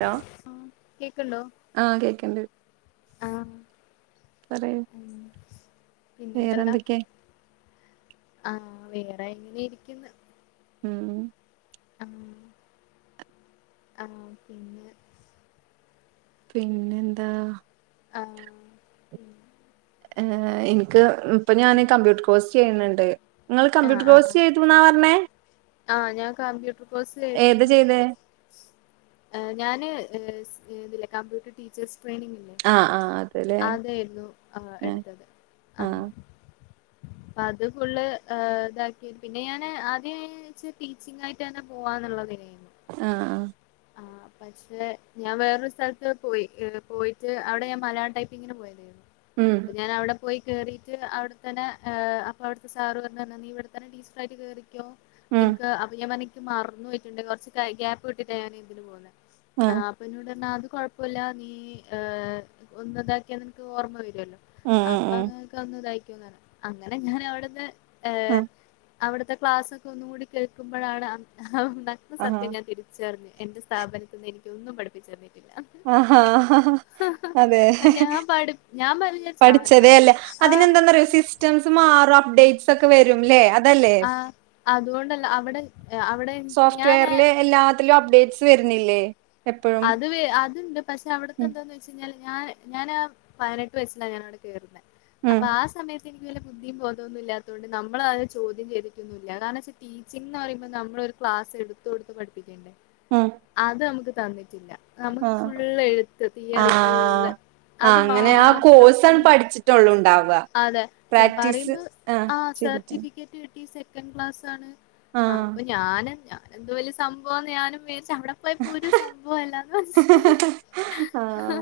Hello ആ കേക്കണ്ടോ ആഹ് കേക്കണ്ട് ആഹ് പറയൂ പിന്നെ എന്തല്ല വേറെന്തൊക്കെ ആഹ് ആ വേറെ എങ്ങനെ ഇരിക്കുന്നു ഉം ആ ആഹ് പിന്നെ പിന്നെ എന്താ ആഹ് ഉ ഏ എനിക്ക് ഉം ഇപ്പൊ ഞാന് കമ്പ്യൂട്ടർ കോഴ്സ് ചിയ്യ്ണ്ൻ എ ങ്ങൾ കമ്പ്യൂട്ടർ കോഴ്സ് ചെയ്തുന്നാ പറഞ്ഞേ ആ ഞാൻ കമ്പ്യൂട്ടർ കോഴ്സ് ഏതാ ചെയ്തിട്ട് ഹ് ചെയ്തേ ഞാന് എസ് എ ന്നില്ലെ കമ്പ്യൂട്ടർ ടീച്ചേഴ്സ് ട്രൈനിങ്ങില്ലേ ആഹ് ആഹ് അതല്ലേ അതേരുന്നു ആ ആഹ് എടുത്തത് ആ ആഹ് അത് ഫുള്ള് ആ താക്കി പിന്നെ ഞാന് ആദ്യ ച്ച് ടീച്ചിങ്ങായിട്ടന്നെ പോവാന്ന്ള്ള തയ്ന് ആ ആ ആ പക്ഷെ ഞാൻ വേറൊരു സ്ഥലത്ത് പോയി പോയിട്ട് അവിടെ ഞാൻ മലയാള ടൈപ്പ്ങ്ങനെ പോയതായിരുന്നു ഉം അപ്പൊ ഞാനവടെ പോയി കേറീട്ട് അവിടെത്തനെ ഹ് അപ്പൊ അവിട്ത്തെ സാറ് പറഞ്ഞെന്താ നീ ഇവിടെത്തന്നെ ടീച്ചറായിട്ട് കേറി ക്കോ ഉം നിൻക്ക് അപ്പൊ ഞാൻ പറഞ്ഞു ത് മറന്നു പോയിട്ടുണ്ട് കുറച്ച് കാ ഗ്യാപ് ട്ട് താണ് ഇതിന് പോന്നെ ആ ആഹ് അപ്പൊന്നോട്ർഞ്ഞാത് കൊഴപ്പൊല്ല നീ ഹ് ഒന്നതാക്കിയാ നിനക്ക് ഓർമ്മ വരും പിന്നെ ഉം ഉം അപ്പൊ ഉം അങ്ങനൊക്കെ ഒന്ന് താക് അങ്ങനെങ്ങനെ അവിടുന്ന് ഏ ആഹ് അവിടുത്തെ ക്ലാസ്സൊക്കെ ഒന്നു കൂടി കേൾക്കുമ്പോഴാണ് ഔ നഗ്നസത്യ ആഹ് ഞാൻ കരു ജെ റിഞ്ഞു എന്റെ സ്ഥാപനത്തിന്ന് എനിക്കൊന്നും പഠിപ്പിച്ചെർണില്ല ആഹാ അതെ ഞാൻ പഠി ഞാൻ വിചാരിച്ച് ആ പഠിച്ചതേ അല്ല സംഭവം ആ അതിനെന്താന്നറിയോ അതാണ് സിസ്റ്റംസ് മാറു അപ്ഡേറ്റ് തൊക്കെ വരും ആ അതുകൊണ്ടല്ല അവിടെ അവിടെ എനിക്ക് ഞാന് ത്ത് വർണില്ലേ അത് വെ അത് പക്ഷെ അടുത്തെ ഉം എന്താന്ന് വെച്ച് കയ്ഞ്ഞാൽ ഞാൻ ഞാന് പതിനെട്ട് വയസ്സിലാണ് ഞാനവിടെ കേറുന്നത് ഉം അപ്പൊ ആ സമയത്ത് പ്പൊ എനിക്ക് വല്ല ബുദ്ധീ ബോധോന്നുല്ലാത്തോണ്ട് നമ്മളാ അ ചോദ്യം ചെയ്തിക്കൊന്നൂല്ല ന്താന്ന് വെച്ചാ ടീച്ചിങ്ന്ന് പറയുമ്പോ നമ്മളൊരു ക്ലാസ് എടുത്തൊടുത്ത് പഠപ്പിക്കേണ്ടേ ഉം അത മ്മുക്ക് താ ന്നെ നമുക്ക് ആഹ് ഫുള് എഴുത്ത് തീയറി ആഹ് ഫുള്ള് ആഹ് അത് അങ്ങനെ ആ മാത്രം കോഴ്സാണ് പഠിച്ചിട്ടുള്ളൂ ഉണ്ടാവുക അതെ പ്രാക്ടീസ് പറയുമ്പോ ആഹ് ആ ചെയ്തിട്ട് സർട്ടിഫിക്കറ്റ് കിട്ടി സെക്കൻ് ക്ലാസ്സണ് ആ ആഹ് അപ്പൊ ഞാനഞ എന്തതു വലിയ സംഭവം ഞാനും ച വടെ പോയ പോ ഒരു സ ആഹ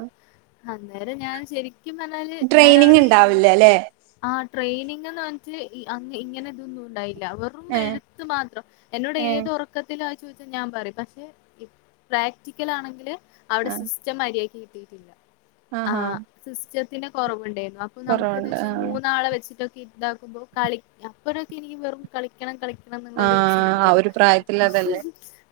അന്നേരം ഞാൻ ശരി ക്കും പറാല് ഞാൻ ട്രെയിനിങ് അവിടെന്ന് ഉണ്ടാവില്ല ഇണ്ടായിട്ട് അല്ലെ ആ ട്രെയിനിങ്ന്ന് പറഞ്ഞിട്ട് അ ഇങ്ങനെ ഇതൊന്നും ഉണ്ടായിില്ല ള വെറും ഏഹ് എഴുത്ത് മാത്രം എന്നോട് ഏഹ് ഏത് ഉറക്കത്തില ഞാൻ പറയും പഷേ ചറ്റിക്കലാണെങ്കില് അവിടെ ആഹ് സിസ്റ്റർമാരിയാക്കി കിട്ടിട്ടില്ല ആ ആഹാ സിസ്റ്റർ ത്തിന്റെ കുറവുണ്ടായിരുന്നു അപ്പ നമുക്ക് കൊറവുണ്ട് വെച് ആഹ് മൂന്നാളെ വെച്ചിട്ട് ഇതാക്കുമ്പോ കളി അപ്പോരു കിനി വെറും കളിക്കണം കളി ന്നൊരു ആഹ് ചിന്ത ആ ഒരു പ്രായത്തിൽ അതല്ലേ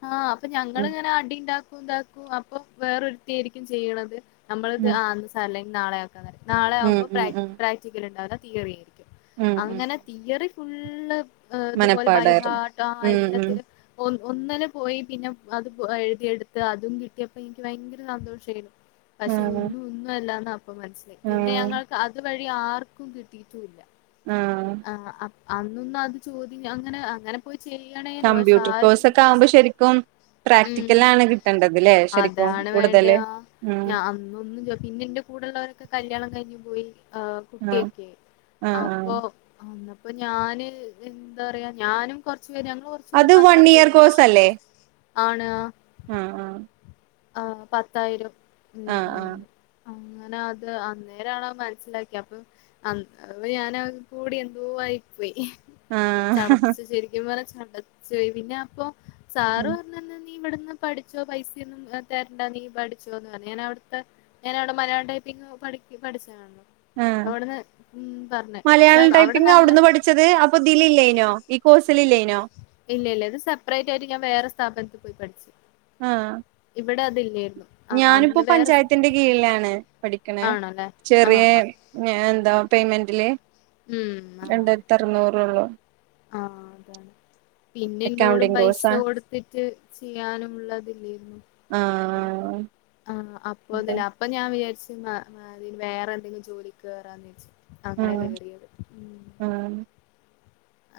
ആ അപ്പൊ ഞങ്ങള് ഉം ങ്ങന മ്മ്ഹ് മ്മ്ഹ് അടിണ്ടാ ഉണ്ടാക്കും അപ്പൊ വേറൊരുത്തി ആയിരിക്കും ചെയ്യണത് നമ്മളത് ഉം ആന്ന് സ്ഥല നാളെ നാളെ ഉം ആകുമ്പോ പ്ര ഉം ഉം പ്രാക്ടിക്കല് ണ്ടാടെ തീയറി ഉം ഉം അങ്ങനെ തീയറി ഉള്ള് ഇതുപോലെ മനപ്പാടായിരുന്നു ബൈഹാട്ട് ആ ഉം ഉം എല്ലാത്തിലും ഒ ഒന്നിന് പോയി പിന്ന അത് എഴുതിയ എടുത്തു അതും കിട്ടിയപ്പോ എനിക്ക് ഭയങ്കര സന്തോഷയിരുന്നു പക്ഷെ ആഹ് ഒന്നും ഒന്നും അല്ലാന്ന അ മനസ്സിലായി പിന്നെ ആഹ് ഞങ്ങൾക്ക് അത് വഴി ആർക്കും കിട്ടിയിട്ടുല്ല ആ അന്നത് അത് ചോതി അങ്ങന അങ്ങന പോയി ചിന്ന്ണെനോ കമ്പ്യൂട്ടർ സാര് കോഴ്സ് ഒക്കെ ആവുമ്പോ ശരിക്കും മം പ്രാക്ടിക്കലാണ് കിട്ടേണ്ടത് ല്ലേ ശരിക്കും അതാണ് വേണ്ട കൂടുതല് ഉം ഞ അന്നൊന്നും പിന്നെ എന്റെ കൂടെള്ളവരക്കെ കല്യാണം കഴിഞ്ഞു [unintelligible] ആ ആഹ് കുട്ടിയൊക്കെ ആഹ് ആഹ് അപ്പൊ അപ്പ ഞാന് എന്താ പറയാ ഞാനും കൊ ഞ കുറച്ചു പേര് അത് വൺ മാത്രണ് ജോലില്ല ആണ് ആ ആ ആ ആ പത്തായിരം മം മം ആഹ് അങ്ങനെ അത് അന്നേരണ മനസ്സിലാക്കിയേ അപ്പൊ ഞാൻ കൂടി എന്തോ ആയി പോയി ആഹ് ചടച്ച് ശരിക്കും പറ കണ്ടച്ചയി പിന്നെ അപ്പൊ ആഹ് സാറും നന്നേ നീ ഇവിടുന്ന് പഠിച്ചോ പൈസയൊന്നും [unintelligible] ഞാൻ അവിടത്ത ഞാൻ അവിട മലയാളം ടൈപ്പിങ് പഠിക്ക പഠിച്ചു ആഹ് പക്ഷെ മലയാളം അവിടെ ടൈപ്പിങ് നല്ല അവിടന്നാ പഠിച്ചത് അപ്പ ഇതിലില്ലേനു കോഴ്സിലില്ലെനു ഇല്ല ഇല്ല ഇത് സെപ്പറേറ്റയായിട്ട് ഞൻ വേറെ സ്ഥാപനത്തിന്ന് പഠിച്ചതാ ആഹ് ഇവിടതില്ലേ ഞാൻ ഇപ്പൊ പഞ്ചായത്തിന്റെ കീഴിലാണ് പഠി ആണല്ലേ ചെറിയ ആഹ് ഞാൻ ന്താ പെയ്മെന്റിലെ ഉം ആഹ് രണ്ട് എത്ര നൂറേ ഒള്ളു ആഹ് പിന്നെ എന്റോട് അക്കൗണ്ടിങ് പൈസ കോഴ്സാ കൊടുത്തിട്ട് ചെയ്യാനും [unintelligible] ആഹ് ആഹ് അപ്പോ ഞാൻ വിചാരിച്ചു ആഹ് വേറെന്തെങ്കിലും ജോലിക്ക് കേറാന്ന് വിചാരിച്ചു ആ അങ്ങനന്നെ ആഹ് കേറിയത് ആഹ്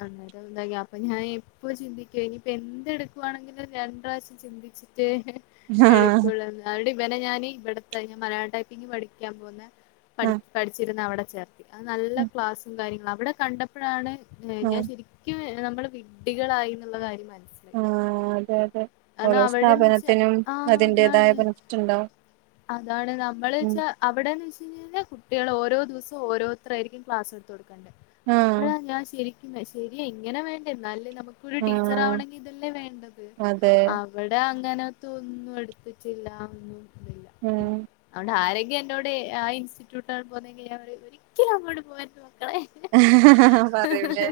അന്നേരം ന്താ ഞാൻഎപ്പം ചിന്തിക്കുവെനി എന്തെടുക്കുവാണേലും രണ്ട് പ്രാവശ്യം ചിന്തിച്ചിട്ട് എടുക്കോള്ളെന്ന് അടി മെനങ്ങാന്ന് ഇവിടത്തെ ഞാൻ മലയാളം ടൈപ്പിംഗ് പഠിക്കാൻ പോകുന്ന പഠി പഠിച്ചിരുന്നവിടെ [unintelligible] അത് നല്ല ആഹ് ക്ലാസും കാര്യങ്ങളാ ഇവിട കണ്ടപ്പഴാണ് ഞാൻ ആഹ് ശരിക്കുമെ നമ്മൾ വിഡ്ഢികളായിന്ന്ള്ള കാര്യം മന ആ അതെ അതെ ഓരോ അവിടെന്ന് വെച്ചാ സ്ഥാപനത്തിനും ആ അതിന്റേതായ അതാണ് ബെനഫിറ്റ് ഇണ്ടാവും അതാണ് നമ്മൾ ച്ചാ അവിടെന്ന് വച്ചാ കുട്ടികൾ ഓരോ ദിവസവും ഓരോരുത്തരാരിക്കും ക്ലാസ് എടുത്തൊടു ആഹ് അപ്പോഴാ ഞാൻ ശരിക്കും ശെരിയാ ഇങ്ങനെ വരണ്ടേ എന്നാലല്ലി നമു ക്ക് ഒരു ടീച്ചർ ആഹ് ആവണെങ്കി ഇതല്ലേ വേണ്ടത് അതെ അവിടെ അ തിനകത്തു ഒന്നും എടുത്തിട്ടില്ല ഒന്നും മ് ങ്കി എന്നോട് ആ ഇൻസ്റ്റിറ്റ്യൂട്ട് ഒരിക്കലും അങ്ങൊട് പോകരു പറയൂലേ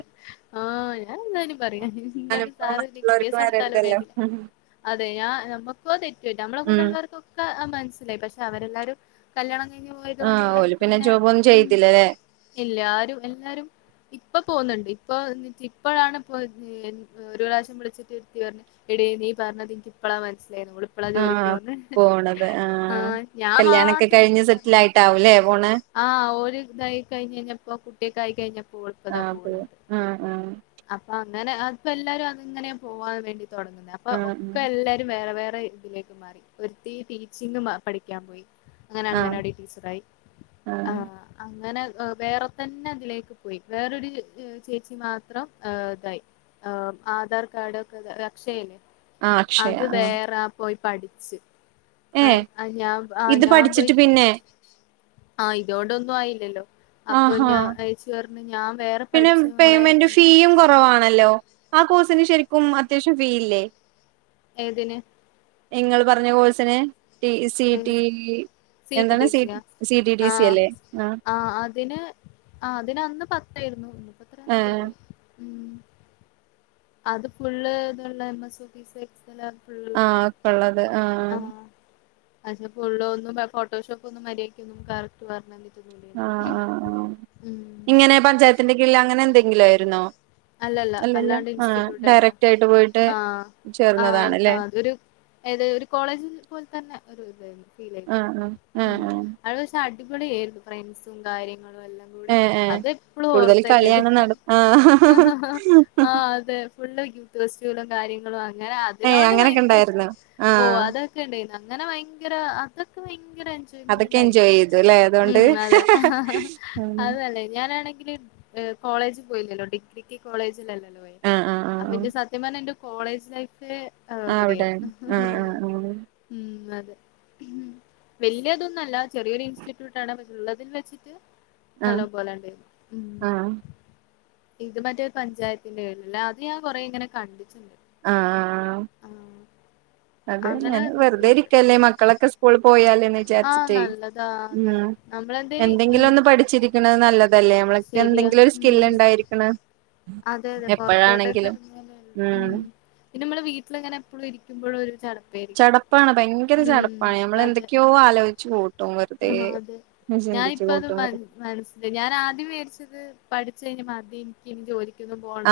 ആ ഞാൻന്തായാലും പറയാ നിന്നോട് സാ അനുഭവം കേസ മറ്റുള്ളവർക്ക് കൊടുത്താലും വരരുതല്ലോ വേണ്ട അത നമുക്ക നമ്മള ഉം കൂടുള്ളവർക്ക പഞ്ച് പക്ഷെ അവരെല്ലാരും കല്യാണം കഴിഞ്ഞ് ആ പോയതുകൊണ്ട് ഓല് അവർക്ക് പിന്നെ ജോബൊ ഒന്നും ഉം ചെയ്ത്തില്ലല്ലേ ഇല്ല ആരും എല്ലാരും ഇപ്പ പോകുന്നുണ്ട് ഇപ്പൊ ഇപ്പോഴാണ് ഒരു പ്രാവശ്യം വിളിച്ചിട്ട് ഇരുത്തി പറഞ്ഞ എട നീ പറഞ്ഞത് എനിക്ക ഇപ്പഴാ മനസ്സ ഏ ഓള് ഇപ്പഴാ ജോലിക്ക്‌ ആഹ് പോവുന്നെ പോണത് ആ ആഹ് ഞാൻ കല്യാണൊക്കെ മാത്രം ഇങ്ങനെ കഴിഞ്ഞ് സെറ്റിൽ പറഞ്ഞു ആയിട്ടാവൂലേ പോണെ ആ ഒരു ഇതായി കഴിഞ്ഞഞ് കഴിഞ്ഞപ്പോ കുട്ടികക്കായി കഴിഞ്ഞപ്പോ ഉഴപ്പതാ ആഹ് പോവാ പോണണ്ട് ആഹ് ആഹ് അപ്പ അങ്ങനെ അപ്പപ്പോ എല്ലാരും അത് എങ്ങനെ പോവാൻ വേണ്ടിട്ട തുടങ്ങുന്നത് അപ്പൊ ആഹ് ഒക്കെ എല്ലാരും വേറെ വേറെ ഇതിലേക്ക് മാറി ഒരു തീ സിങ്ങമ പഠിക്കാൻ പോയി അങ്ങനെ ആഹ് ആഹ് അങ്ങനെ ടീച്ചറായി ആ ആഹ് അങ്ങനെ വേറെ തന്നെ അതിലേക്ക് പോയി വേറൊരു ചേച്ചി മാത്രം ഇതായി ആധാർ കാർഡ ഒക്കെ അക്ഷയല്ലേ ആ അക്ഷയ അത് ആ വേറെ പോയി പഠിച്ച് ആ ഞാൻ ആ ഇത് ഞാൻ പോയി പഠിച്ചിട്ട് പിന്നെ ആ ഇതോടെൊന്നും ആയില്ലല്ലോ അപ്പൊ ആഹാ ഞാ അയ്ച്ചു വർ പിന്നെ ഞാ പിന്നെ പേയ്മെന്റ് ഫീയും കൊറവാണല്ലോ ആ കോഴ്സിന് ശെരിക്കും അത്യാവശ്യം ഫീ യില്ലേ ഏതിന് നിങ്ങൾ പറഞ്ഞ കോഴ്സിന് T C T C T എന്താണ് ടി സിയ സി ടി ടി ആ സി അല്ലേ ആ അതിന് ആ അതിന ന്ന് പത്തായിരുന്നു ഇന്നിപ്പോ ആ എത്രയാന്ന് എനിക്കറിയില്ല ഉം അത് ഫുള്ള് ഇതള്ളെ എം എസ് ഓഫീസ് എക്സലാ ആ ഒക്കള്ളത് ആ പക്ഷേ ഫുള്ളൊന്നും പ ഫോട്ടോഷോപ്പൊന്നും മര്യാ യിക്കൊന്നും കറക്റ്റ് പർഞ്ഞന്നി ആ ആ ആ ഇങ്ങനെ പഞ്ചായത്തിന്റെ കീഴ്‌ല് അങ്ങനെന്തെ ങ്കിലായിരുന്നോ അല്ലല്ല അല്ലാണ്ട് ഇസ്റ്റിറ്റ്യട്ടെന്ന്യാ ഡയറക്റ്റ് ആയിട്ട് പോയിട്ട് ആ ആ ആ ചേർന്നതാണല്ലേ തൊരു അത് ഒരു കോളേജ് പോല് തന്നെ ഒരു ഇതായിരുന്നു ആ ഫീലായിരുന്നു ആ ആ ആ അവടെ പക്ഷേ അടി ഇവടെയായിരുന്നു ഫ്രണ്ട്സും കാര്യ ങ്ങളും എല്ലാം കൂടി ഏ ഏ അതെപ്പള്ളും കൂടുതൽ ഓർത്തക്കത് കളിയാണ് നട ആ ആ അതെ ഫുള്ള് യൂത്ത് ഫെസ്റ്റിവലും കാര്യ ങ്ങളാ അങ്ങനെ ഏ അതിനോണ്ട് അങ്ങനൊക്കെ ഭയങ്കര ഉണ്ടായിരുന്നോ ആ ഓ അതൊക്കെണ്ടെന്ന അങ്ങനെ ഭയങ്കര അതൊക്കെ ഭയ ങ്കര എൻജോയ്മെൻ്റും അതൊക്കെ എൻജോയ് കാര്യായിരുന്നു ചെയ്തു അല്ലേ അതുകൊണ്ട് ഉം അതെ ഉം അതല്ലെ ഞാനാണെങ്കില് അ് കോളേജ് പോയിലല്ലോ ഡി ഇടിക്കി കോളേജിലല്ലേ ആഹ് ആഹ് [unintelligible] ആഹ് അപ്പൊ ആഹ് ന്റെ സത്യം പർഞ്ഞ ന്റെ കോളേജ് ലൈഫ് ആ ആഹ് അവിടെയാണ് അവിടെയായിരുന്നു ആഹ് ആഹ് ഉം അതെ വല്യതൊന്നല്ല ചെറിയൊരു ഇൻസ്റ്റിറ്റ്യൂട്ടാണ് പക്ഷെള്ളതിൽ വെച്ചിട്ട് ആഹ് നല്ലോം പോലെ ണ്ടെന്നു ഉം ആഹ് ഇത് മറ്റേ പഞ്ചായത്തിന്റെ പേരിലില്ലെ അത് ഞാൻ കൊറെ ഇങ്ങനെ കണ്ട് ആ ആ ആ അത് അങ്ങനെ ഞാൻ വെറ്തെ ഇതൊക്കെയുണ്ട് ഇരിക്കല്ലേ ഉം മക്കളൊക്കെ സ്കൂൾ പോയാലന്ന് ആഹ് വിചാരിച്ചിട്ട് നല്ലതാ അതെ നമ്മളെന്തേലും ഏഹ് ഉംഎന്തെങ്കിലൊന്ന് പഠിച്ചിരിക്കണ് നല്ലത ശരിയാ എന്തെങ്കിലൊരു സ്കില് ഉം ണ്ടായിരിക്കണ് അതെ അതെ എപ്പഴാണെങ്കിലും ഉം പിന്ന നമ്മള് വീട്ടിൽ ഇങ്ങനെ എപ്പളും ഇരിക്കുമ്പോഴൊരു ചട ചടപ്പാണ്, ഭയങ്കര ചടപ്പാണ്, നമ്മൾ എന്തൊക്കെയോ ആലോചിച്ച് കൂട് ആ അതെ ഞാനിപ്പ അത് കൂട്ടും മന് മനസ്സില് ഞാൻ ആദ്യം വെരിച്ചത് പഠി ച്ച് കഴിഞ്ഞ് മതി എനിക്ക് ഇനി ജോലി ആ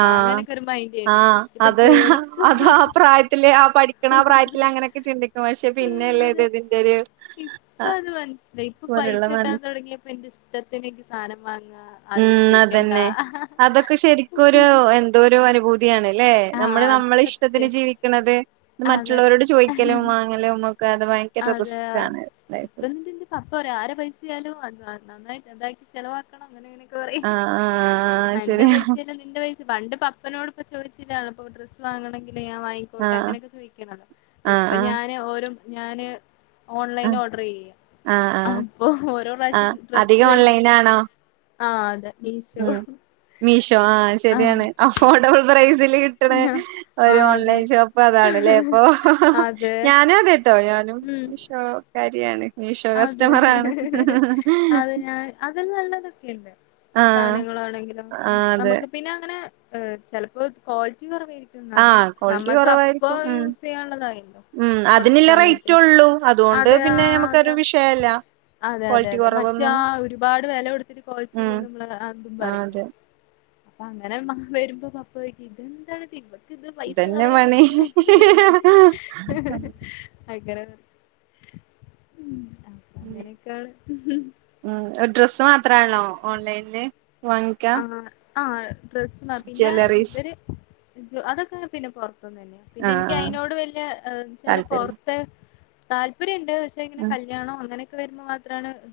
ആ ഇപ്പൊ അത് ജോലിക്ക് അത് ആ പ്രായത്തില് ആ പഠിക്കണ ആ പ്രായത്തില് അങ്ങനെയൊക്കെ ചിന്തിക്കും പക്ഷേ ഉം പിന്നെല്ലേ ഇത് അതെ ഇതിന്റെ ഒര് ആ അത് മനസ്സിലായി ഇപ്പ പൈസ പോലുള്ള കിട്ടാൻ മനസ്സ് തൊടങ്ങിയപ്പോ എന്റെ ഇഷ്ടത്തിന് എനിക്ക് സാനം വാങ്ങ ഉം അതന്നെ അതൊക്കെ ശരിക്കുരു എന്തോ ഒരു അനുഭൂതിയാണ്. ല്ലെ ആഹ് നമ്മള് അത് നമ്മള ഇഷ്ടത്തിന് സത്യം ജീവിക്കണത്. അതെ മറ്റുള്ളവരോട് ചോദിക്കലും വാങ്ങലും മ്മ ക്ക അത് ഭയങ്കര അതെ റിസ്ക്കാണ് ലൈഫില്. ഇപ്പ ആര പൈസയാലും അത് [unintelligible] ഇതാക്കി ചെലവാക്കണം അങ്ങനെങ്ങനെ ക്ക് പറയും ആഹ് ആഹ് എന്റെ ശരി പൈസ അല്ല നിന്റെ പൈസ പണ്ട് പപ്പനോട് ഇപ്പ ചോദിച്ചിട്ടാണല്ലോ ഇപ്പ ഡ്രസ്സ് വാങ്ങണെങ് പിന്നെ ഞാൻ വാങ്ങിക്കോട്ടെ ആഹ് അങ്ങനൊക്കെ ചോയ്ക്കാണല്ലോ ആഹ് ഇപ്പ ആഹ് ഞാന് ഓരോ ഞാന് ഓൺലൈൻ ആഹ് ഓർഡർ ചെയ്യാ, ആഹ് അപ്പോ ഓരോ പ്രാവശ്യം ആഹ് ഡ്രസ് അധികം വരുമ്പോ ഓൺലൈൻ ആണോ ആ അതെ മീശോ ഉം മീഷോ ആ ഇതില് കിട്ടണെ ഒരു ഓൺലൈൻ ഷോപ്പ് അതാണല്ലേ അപ്പോ, അതെ ഞാനും [unintelligible] ട്ടോ ഞാനും മിഷ് കാര്യാണ്. അതേ [unintelligible] അതില് നല്ലതൊക്കെ ഇണ്ട്. ആഹ് സാധനങ്ങളാണെങ്കിലും ആ ആ, [unintelligible] അതെ നമുക്ക് പിന്നെ അങ്ങനെ ഏ ചെലപ്പോ ക്വാളിറ്റി കൊറവെയി ആ ക്വാളിറ്റി കുറവായിരിക്കും, മ് യൂസ് ചെയ്യാനുള്ളതായല്ലോ മ് കുറച്ച് അതിനിള്ള റേറ്റ് സമയത്തേക്ക് ഒള്ളൂ, അത്കൊണ്ട് അതെ ആ പിന്നെ നമുക്ക് ഒര് അതാ വിഷ് അതെ അതെ മറ്റേ ആ ഒരുപാട് വെല കൊടുത്തിട്ട് ക്വാളിറ്റി ഉം ഇല്ലെങ്കിൽ നമ്മൾ അതും ആ പറയില്ലേ. അതെ അപ്പ അങ്ങനെ മ്മ വരുമ്പ പപ്പ ചോദിക്കും ഇതെന്താണിത് ഇവ ക്ക് ഇത് പൈസ ഇതന്നെ പണി കളയുന്നന്നെ പണി. ഉം [unintelligible] മ് മ് ഡ്രസ്സ് മാത്രാണോ? ഓൺലൈനില് വാങ്ങിക്ക ആ ആഴ് ഡ്രസ്സ് മാ പിന്നെ ഇവര് [unintelligible] അതൊക്കെ അങ്ങനെ തന്നെ പൊറ [unintelligible] പിന്നെ ആഹ് എനിക്ക് ആഹ് അയിനോട് വല്യ ചാല് താല്പര്യം പൊറത്ത് താല്പര്യയി [unintelligible] ആഹ് കല്യാണം അങ്ങനെ [unintelligible]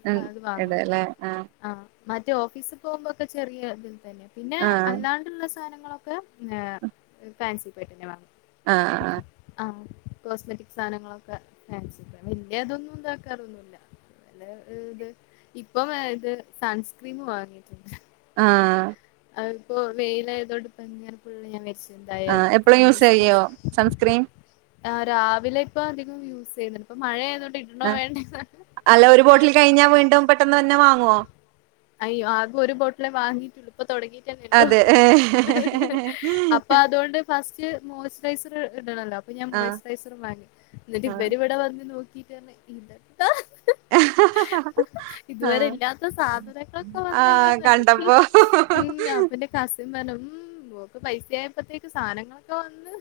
ആഹ് [unintelligible] ഇത് വാങ്ങുന്നു ഇടല്ലേ ആഹ് മറ്റെ ഓഫീസി പോകുമ്പോ [unintelligible] ചെറിയ [unintelligible] പിന്നെ ആഹ് അല്ലാണ്ട് ഉള്ള സ് [unintelligible] ആഹ് [unintelligible] ആഹ് [unintelligible] കോസ്മെറ്റിക്സ് സാധനങ്ങളൊക്കെ [unintelligible] വല്യ ഇതൊന്നും ഇത് ആക്കാറൊന്നും ഇല്ല, അല്ല ഇത് ഇപ്പോ വെ ഇത് സൺ സ്ക്രീമ് വാങ്ങിയിട്ട് ആഹ് അതിപ്പോ വെയിൽ ആയതു കൊണ്ട് [unintelligible] ഫുള്ള് ഞാൻ വേടിച്ചു ആഹ് എപ്പളും യൂസ് യ്യോ സൺസ്ക്രീൻ ആഹ് രാവിലെ ഇപ്പൊ അധികം യൂസ് ചെയ്യുണ്ട് ഇപ്പം മഴയായതൊണ്ട് ആ അല്ല ഒരു ബോട്ടിൽ കഴിഞ്ഞാ വീണ്ടും ട്ടന്നെന്നെ വാങ്ങുവോ അയ്യോ ആകെ ഒരു ബോട്ടിലേ വാങ്ങീട്ടുള്ളൂ ഇപ്പ തുടങ്ങിട്ടന്നല്ലോ അതെ ഹ് ഹ് ഹ്‌ അപ്പൊ അതുകൊണ്ട് ഫസ്റ്റ് മോയ്സ്ചറൈസർ ഇടണല്ലോ അപ്പൊ ഞാൻ ആഹ് മോയ്സ്ചറൈസർ വാങ്ങി എന്നിട്ട് ആഹ് ഇവരി ഇവിടെ വന്ന് നോക്കി ഇതന്ന ഇന്ത ഹഹഹ ഇതുവരെ ആഹ് ഇല്ലാത്ത സാധനങ്ങളൊക്കെ ആഹ് വന്നല്ലോന്ന് കണ്ടപ്പോ ഉം അപ്പ എന്റെ കസിൻ പറഞ്ഞു ഉം.. നോക്ക് പൈസയായപ്പോത്തേക്ക് സാധനങ്ങളൊക്കെ വന്ന്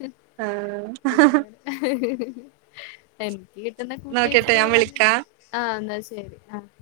ഹ് ആഹ് അയ്യോ ഹ് ഹ് ഹ് എനിക്ക് ന്ന് കുട്ടിവച്ച നോക്കട്ടെ ഞാൻ വിളിക്കാ [unintelligible] എന്ന ശരി ശരി ആ